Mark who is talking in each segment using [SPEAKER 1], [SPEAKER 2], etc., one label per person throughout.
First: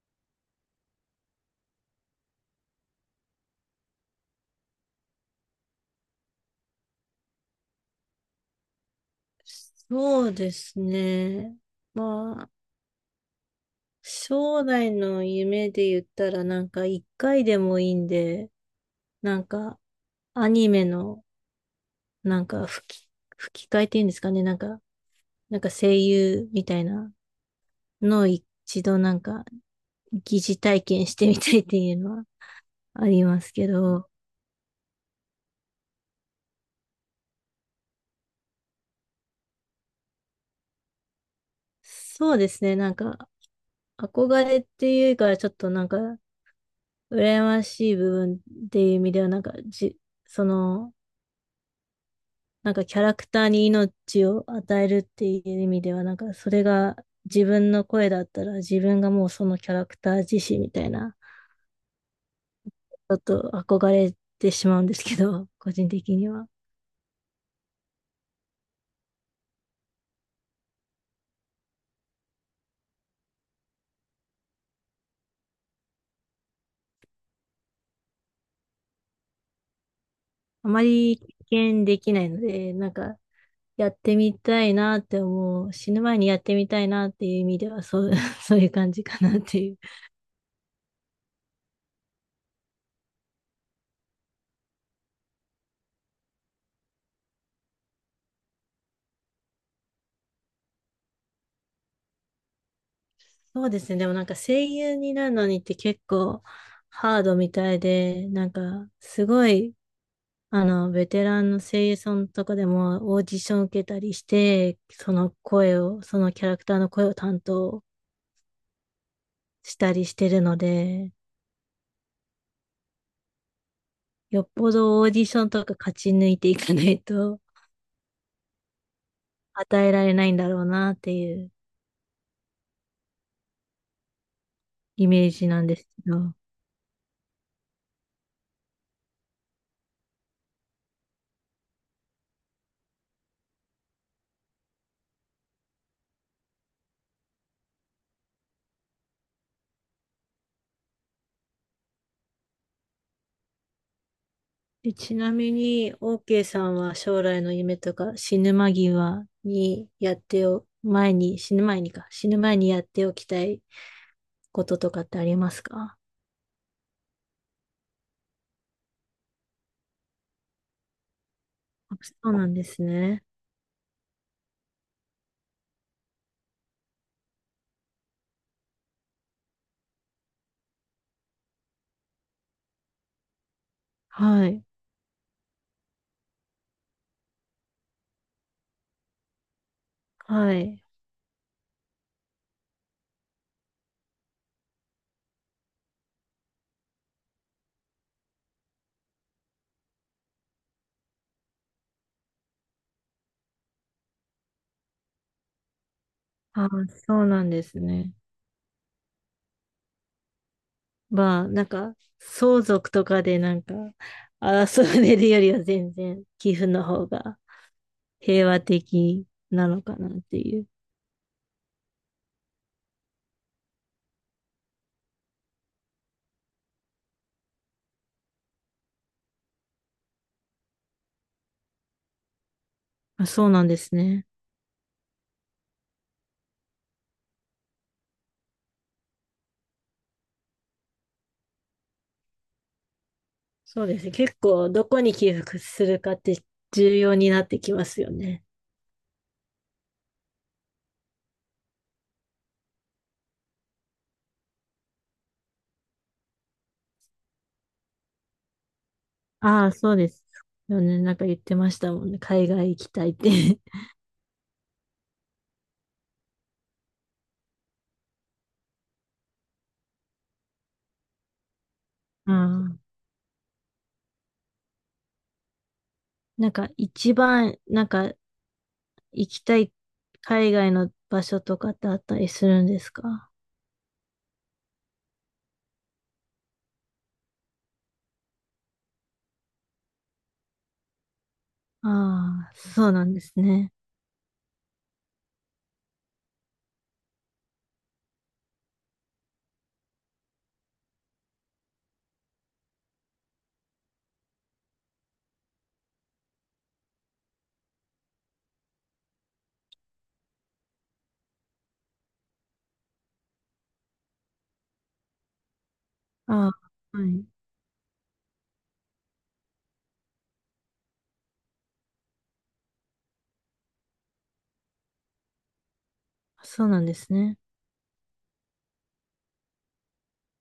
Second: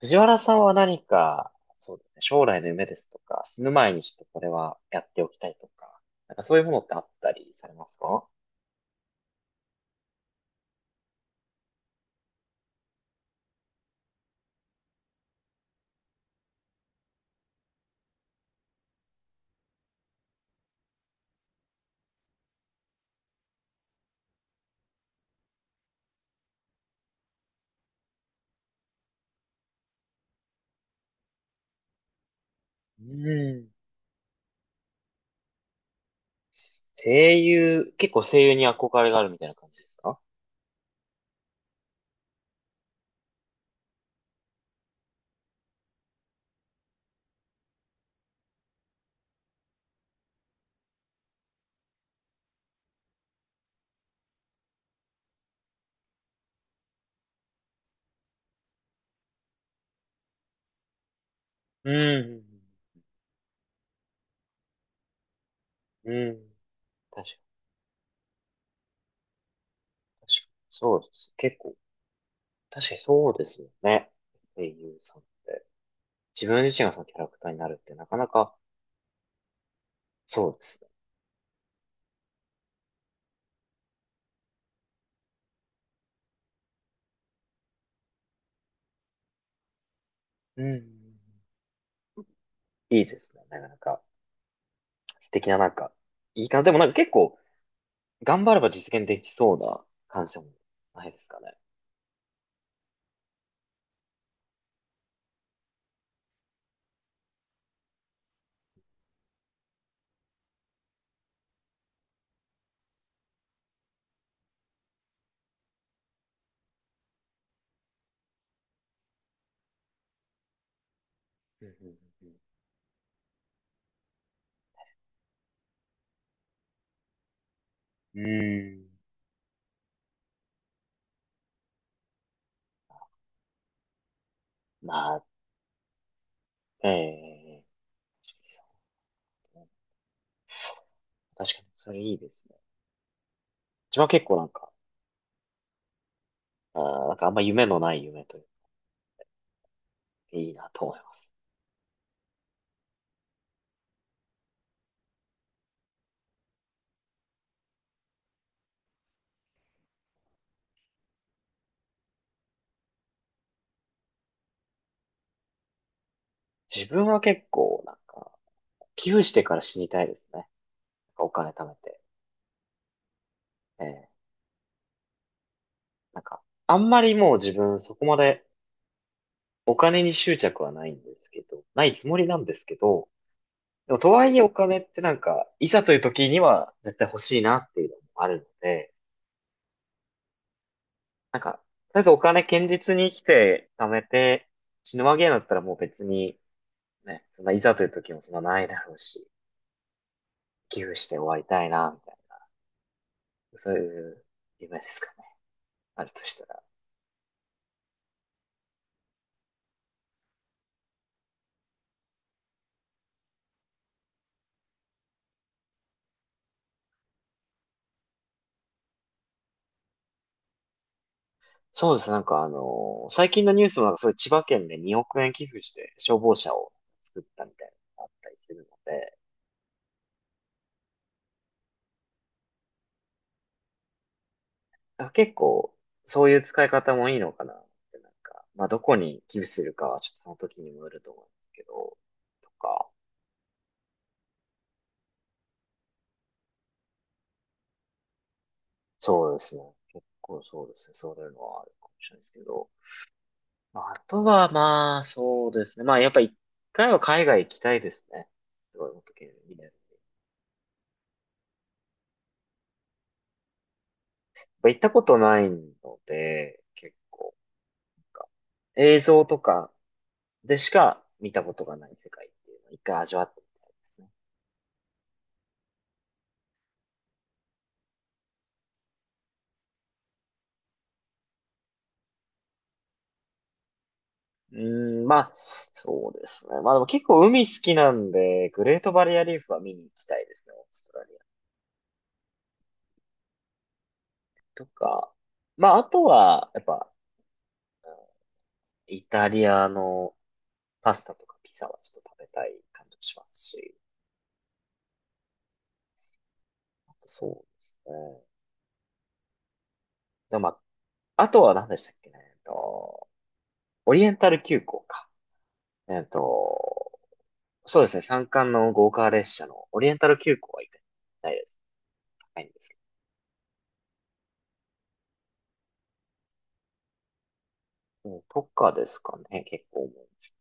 [SPEAKER 1] 藤原さんは何か、そうですね、将来の夢ですとか、死ぬ前にちょっとこれはやっておきたいとか、そういうものってあったりされますか？
[SPEAKER 2] そうですね。まあ、将来の夢で言ったら、なんか一回でもいいんで、なんかアニメの、なんか吹き、吹き替えっていうんですかね。声優みたいなのを一度疑似体験してみたいっていうのは
[SPEAKER 1] う
[SPEAKER 2] ありますけ
[SPEAKER 1] ん。
[SPEAKER 2] ど、
[SPEAKER 1] 声優、結構声優に憧れがあるみたいな感じですか？
[SPEAKER 2] そうですね。なんか憧れっていうか、ちょっとなんか羨ましい部分っていう意味では、なんかじ、その、なんかキャラクターに命を与えるっていう意味では、なんかそれが自分の声だったら自分がもうそのキャラクター自身みたいな、
[SPEAKER 1] うん。
[SPEAKER 2] ちょっと憧れてしまうんですけど、個人
[SPEAKER 1] う
[SPEAKER 2] 的には。
[SPEAKER 1] ん、確かに。そうです。結構、確かにそうですよね。声優さんって。自分自身がそのキャラクターになるってなかなか、そうで
[SPEAKER 2] あ
[SPEAKER 1] す
[SPEAKER 2] ま
[SPEAKER 1] ね。
[SPEAKER 2] り経験できないので、なんかやってみたいなって思う。死ぬ前にやってみたいなっていう意味では、そう、そういう感じかなっていう。
[SPEAKER 1] うん、いいですね。なかなか、素敵ないいかな。でも結構、頑張れば実現できそうな感謝もないですかね。
[SPEAKER 2] そうですね。でもなんか声優になるのにって結構ハードみたいで、なんかすごいベテランの声優さんとかでもオーディション受けたりして、その声を、そのキャラクターの声を担当したりしてるので、
[SPEAKER 1] うん
[SPEAKER 2] よっぽどオーディションとか勝ち抜いていかないと
[SPEAKER 1] うんうんうんうーん。
[SPEAKER 2] 与えられないんだろうなっていうイ
[SPEAKER 1] まあ、
[SPEAKER 2] メージなんですけど。
[SPEAKER 1] ええ、そうね、確かにそれいいですね。自分は結構あー、あんま夢のない夢というか、いいなと思います。
[SPEAKER 2] でちなみに、OK さんは将来の夢とか死ぬ間際にやってお、前に、死ぬ前にか、死ぬ前にやっておきたいこととかってありますか？
[SPEAKER 1] 自分は結構寄付してから死にたいですね。お金貯め
[SPEAKER 2] あ、
[SPEAKER 1] て。
[SPEAKER 2] そうなんですね。
[SPEAKER 1] ええ、なんか、あんまりもう自分そこまでお金に執着はないんですけど、ないつもりなんですけど、でもとはいえ
[SPEAKER 2] は
[SPEAKER 1] お
[SPEAKER 2] い。
[SPEAKER 1] 金っていざという時には絶対欲しいなっていうのもあるので、
[SPEAKER 2] はい。
[SPEAKER 1] とりあえずお金堅実に生きて貯めて、死ぬわけだったらもう別に、ね、そんないざという時もそんなないだろうし、寄付して終わりたいな、みたいな。そういう夢ですかね。あるとしたら。
[SPEAKER 2] ああ、そうなんですね。まあ、なんか、相続とかでなんか、争われるよりは全然、寄付の方が平和的なのかなっていう。
[SPEAKER 1] そうです。最近のニュースもそういう千葉県で2億円寄付して消防車を作ったみたいなのがあったりするので、
[SPEAKER 2] まあ、そうなんですね。
[SPEAKER 1] あ、結構、そういう使い方もいいのかなって、まあ、どこに寄付するかはちょっとその時にもよると思うんですけど、とか、
[SPEAKER 2] そうですね。結構、どこに寄付するかって重要になってきますよね。
[SPEAKER 1] そうですね。結構そうですね。そういうのはあるかもしれないですけど。まああとは、まあ、そうですね。まあ、やっぱ一回は海外行きたいですね。すごい、本当にいいね。
[SPEAKER 2] あ
[SPEAKER 1] やっ
[SPEAKER 2] あ、そうですよね、なんか言ってましたもんね。海外行きたいって。
[SPEAKER 1] ぱ行ったことないので、結構、なんか、映像とかでしか見たことがない世界っ
[SPEAKER 2] う
[SPEAKER 1] ていうのを一
[SPEAKER 2] ん。
[SPEAKER 1] 回味わってみたいですね。
[SPEAKER 2] なんか、一番、なんか、行きたい海外の場所とかってあったりするんですか？
[SPEAKER 1] うーん、まあ、そうですね。まあでも結構海好きなんで、グレートバリアリーフは見に行きたいですね、オーストラリア
[SPEAKER 2] ああ、そうなんですね。
[SPEAKER 1] とか。まあ、あとは、やっぱ、うん、イタリアのパスタとかピザはちょっと食べたい感じもしますし、あとそうですね。でもまあ、あとは何でしたっけね、オリエンタル急行か。えっ
[SPEAKER 2] ああ、
[SPEAKER 1] と、
[SPEAKER 2] はい。
[SPEAKER 1] そうですね、山間の豪華列車のオリエンタル急行は行きたいです。高いんですけ
[SPEAKER 2] そうなんですね。
[SPEAKER 1] ど、うんとかですかね、結構思うんです。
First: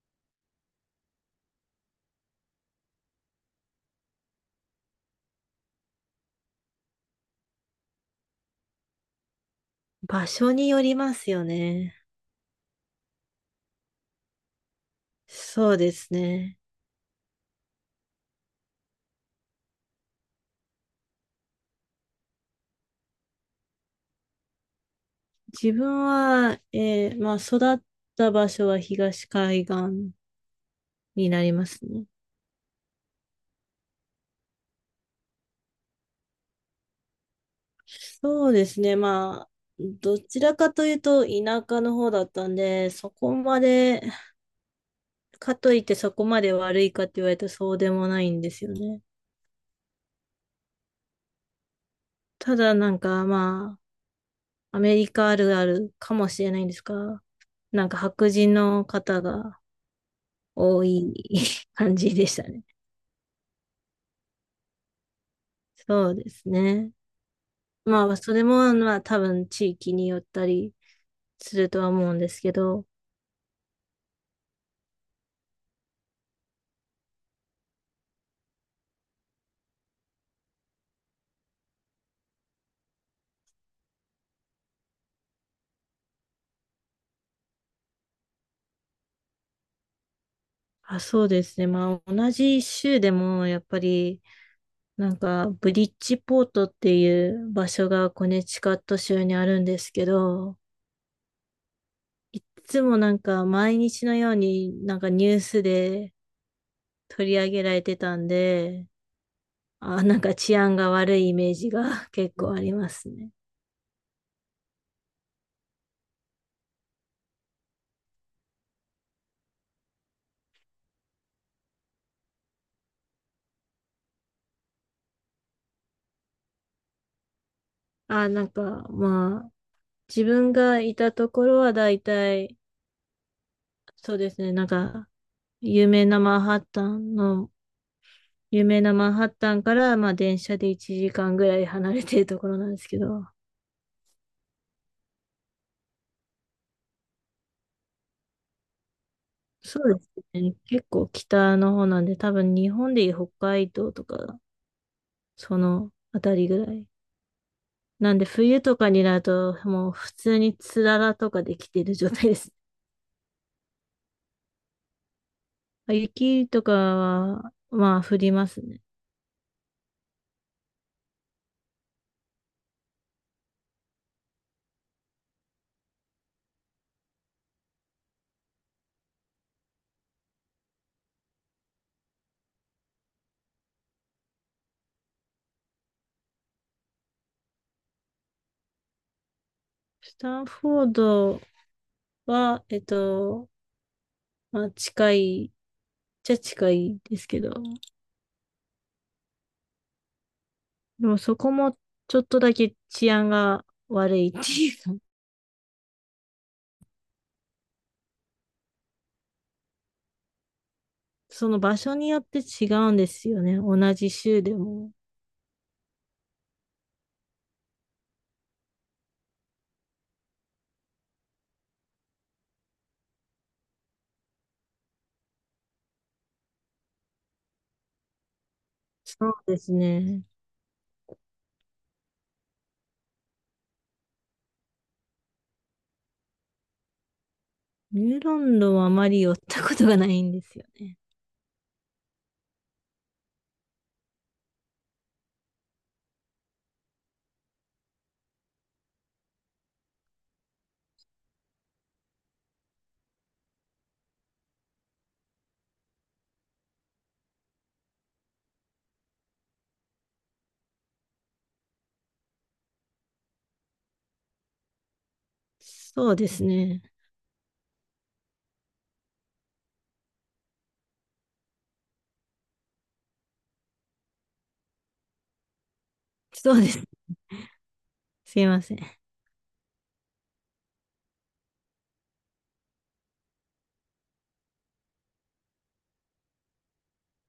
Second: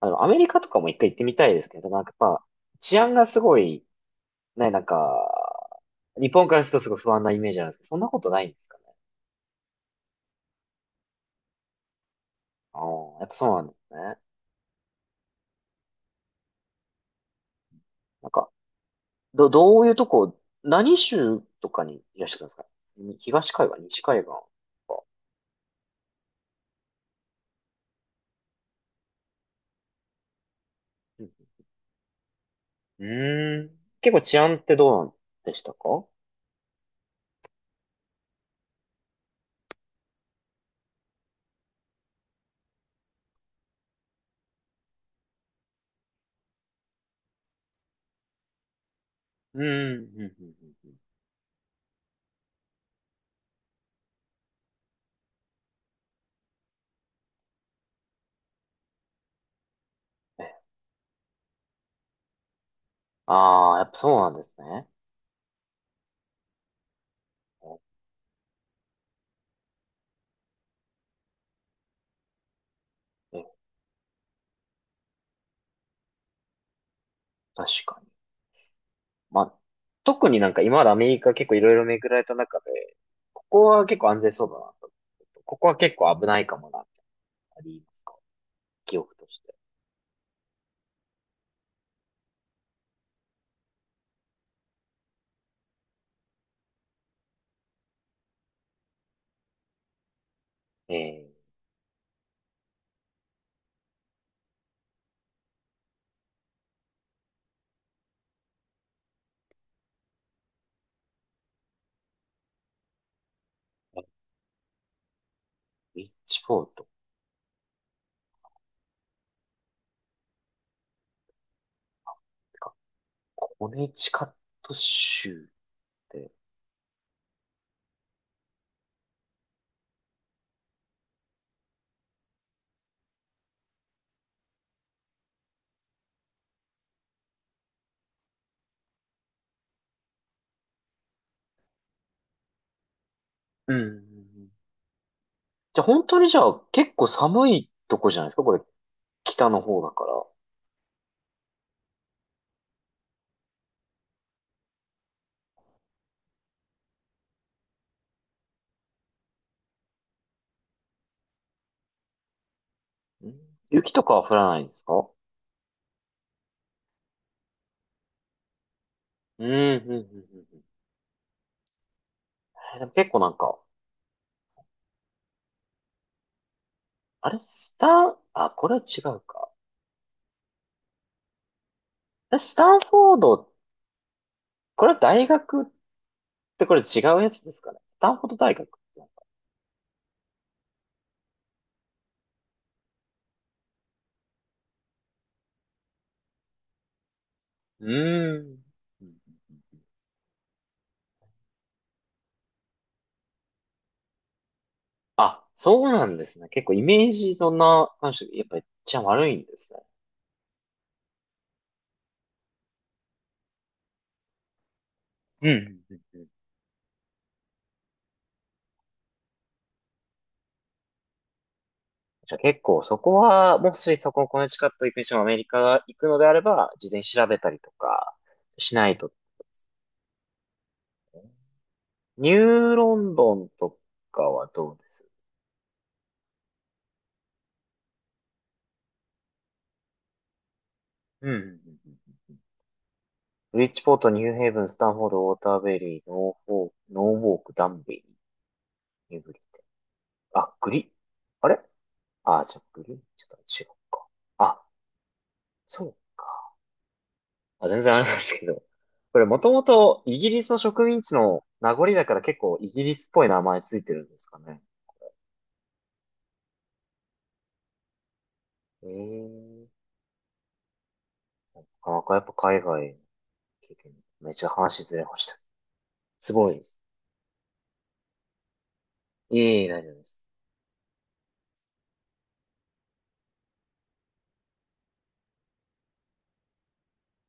[SPEAKER 1] あの、アメリカとかも一回行ってみたいですけど、やっぱ、治安がすごい、ね、日本からするとすごい不安なイメージなんですけど、そんなことないんですかね。
[SPEAKER 2] 場所によりますよね。
[SPEAKER 1] ああ、やっぱそうなんですね。
[SPEAKER 2] そうですね。
[SPEAKER 1] なんか、どういうとこ、何州とかにいらっしゃったんですか？に東海岸、西海岸とか。
[SPEAKER 2] 自分は、まあ、育った場所は東海岸
[SPEAKER 1] うん
[SPEAKER 2] になりますね。
[SPEAKER 1] うんうーん。結構治安ってどうなんでしたか？
[SPEAKER 2] そうですね。まあ、どちらかというと田舎の方だったんで、そこまで、かといってそこまで悪いかって言われたらそうでもないんですよね。
[SPEAKER 1] うん、うん、うん、うん。うん、
[SPEAKER 2] ただなんかまあ、アメリカあるあるかもしれないんですが、なんか白人の方が
[SPEAKER 1] え、
[SPEAKER 2] 多い 感じでしたね。
[SPEAKER 1] ああ、やっぱそうなんですね。
[SPEAKER 2] そうですね。まあ、それも、まあ、多分地域によったりするとは思うんですけど、
[SPEAKER 1] え、確かに。まあ、特に今までアメリカ結構いろいろ巡られた中で、ここは結構安全そうだなと。ここは結構危ないかもな、ってありますか、記憶として。
[SPEAKER 2] あ、そうですね。まあ、同じ州でも、やっぱり、なんか、ブリッジポートっていう場所がコネチカット州にあるんですけど、
[SPEAKER 1] え
[SPEAKER 2] いつもなんか、毎日のようになんかニュースで取り上げられてたんで、あ、なんか治安が悪いイメージが 結構ありますね。
[SPEAKER 1] ー、リッチフォードってか、コネチカット州って。
[SPEAKER 2] あ、なんか、まあ、自分がいたところはだいたい、そうですね、なんか、有名なマンハッタンの、有名なマンハッタンから、まあ、電車で1時間ぐらい離れてるところなんですけど、
[SPEAKER 1] うん。じゃあ本当にじゃあ結構寒いとこじゃないですかこれ、北の
[SPEAKER 2] そ
[SPEAKER 1] 方だ
[SPEAKER 2] うで
[SPEAKER 1] か
[SPEAKER 2] す
[SPEAKER 1] ら。
[SPEAKER 2] ね、結構北の方なんで、多分日本でいう北海道とか、そのあたりぐらい。なんで、冬とかになると、もう普通につららとかできてる状態です。
[SPEAKER 1] うん、雪とかは降らないんですか？
[SPEAKER 2] あ、雪とかは、まあ、降りますね。
[SPEAKER 1] うん、うん、うん、うん。うん、え、でも結構あれ、スタン、あ、これは違うか。あれ、スタンフォード、これは大学ってこれ違うやつですかね。スタンフォード大学ってなんか。
[SPEAKER 2] スタンフォードは、えっと、まあ、じゃ近いですけど、
[SPEAKER 1] うーん。
[SPEAKER 2] でもそこもちょっとだけ治安が悪いっていう
[SPEAKER 1] あ、そうなんですね。結構イメージそんな感じで、やっぱめっちゃ悪いんですね。
[SPEAKER 2] その場所によって違うんですよね。同じ州でも。
[SPEAKER 1] うんうんうんうん。じゃあ結構そこは、もしそこのコネチカット行くにしてもアメリカが行くのであれば、事前に調べたりとかしないと。
[SPEAKER 2] そうですね。
[SPEAKER 1] ニューロンドンとかはどうです？
[SPEAKER 2] ニューロンドンはあまり寄ったことがないんですよね。
[SPEAKER 1] うんうんうんうんうん。ブリッジポート、ニューヘイブン、スタンフォード、ウォーターベリー、ノーフォー、ノーウォーク、ダンベリー、ニューブリあ、グリ、あれあ、じゃあグリちょっと違うか。あ、そうか。あ、全然あれなんですけど。これもともとイギリスの植民地の名残だから結構イギリスっぽい名前ついてるんですかね。
[SPEAKER 2] そうですね。
[SPEAKER 1] ええ、なかなかやっぱ海外の経験、めっちゃ話ずれました。すご
[SPEAKER 2] そ
[SPEAKER 1] い
[SPEAKER 2] う
[SPEAKER 1] で
[SPEAKER 2] で
[SPEAKER 1] す。
[SPEAKER 2] す。すいません。
[SPEAKER 1] いえいえ、大丈夫です。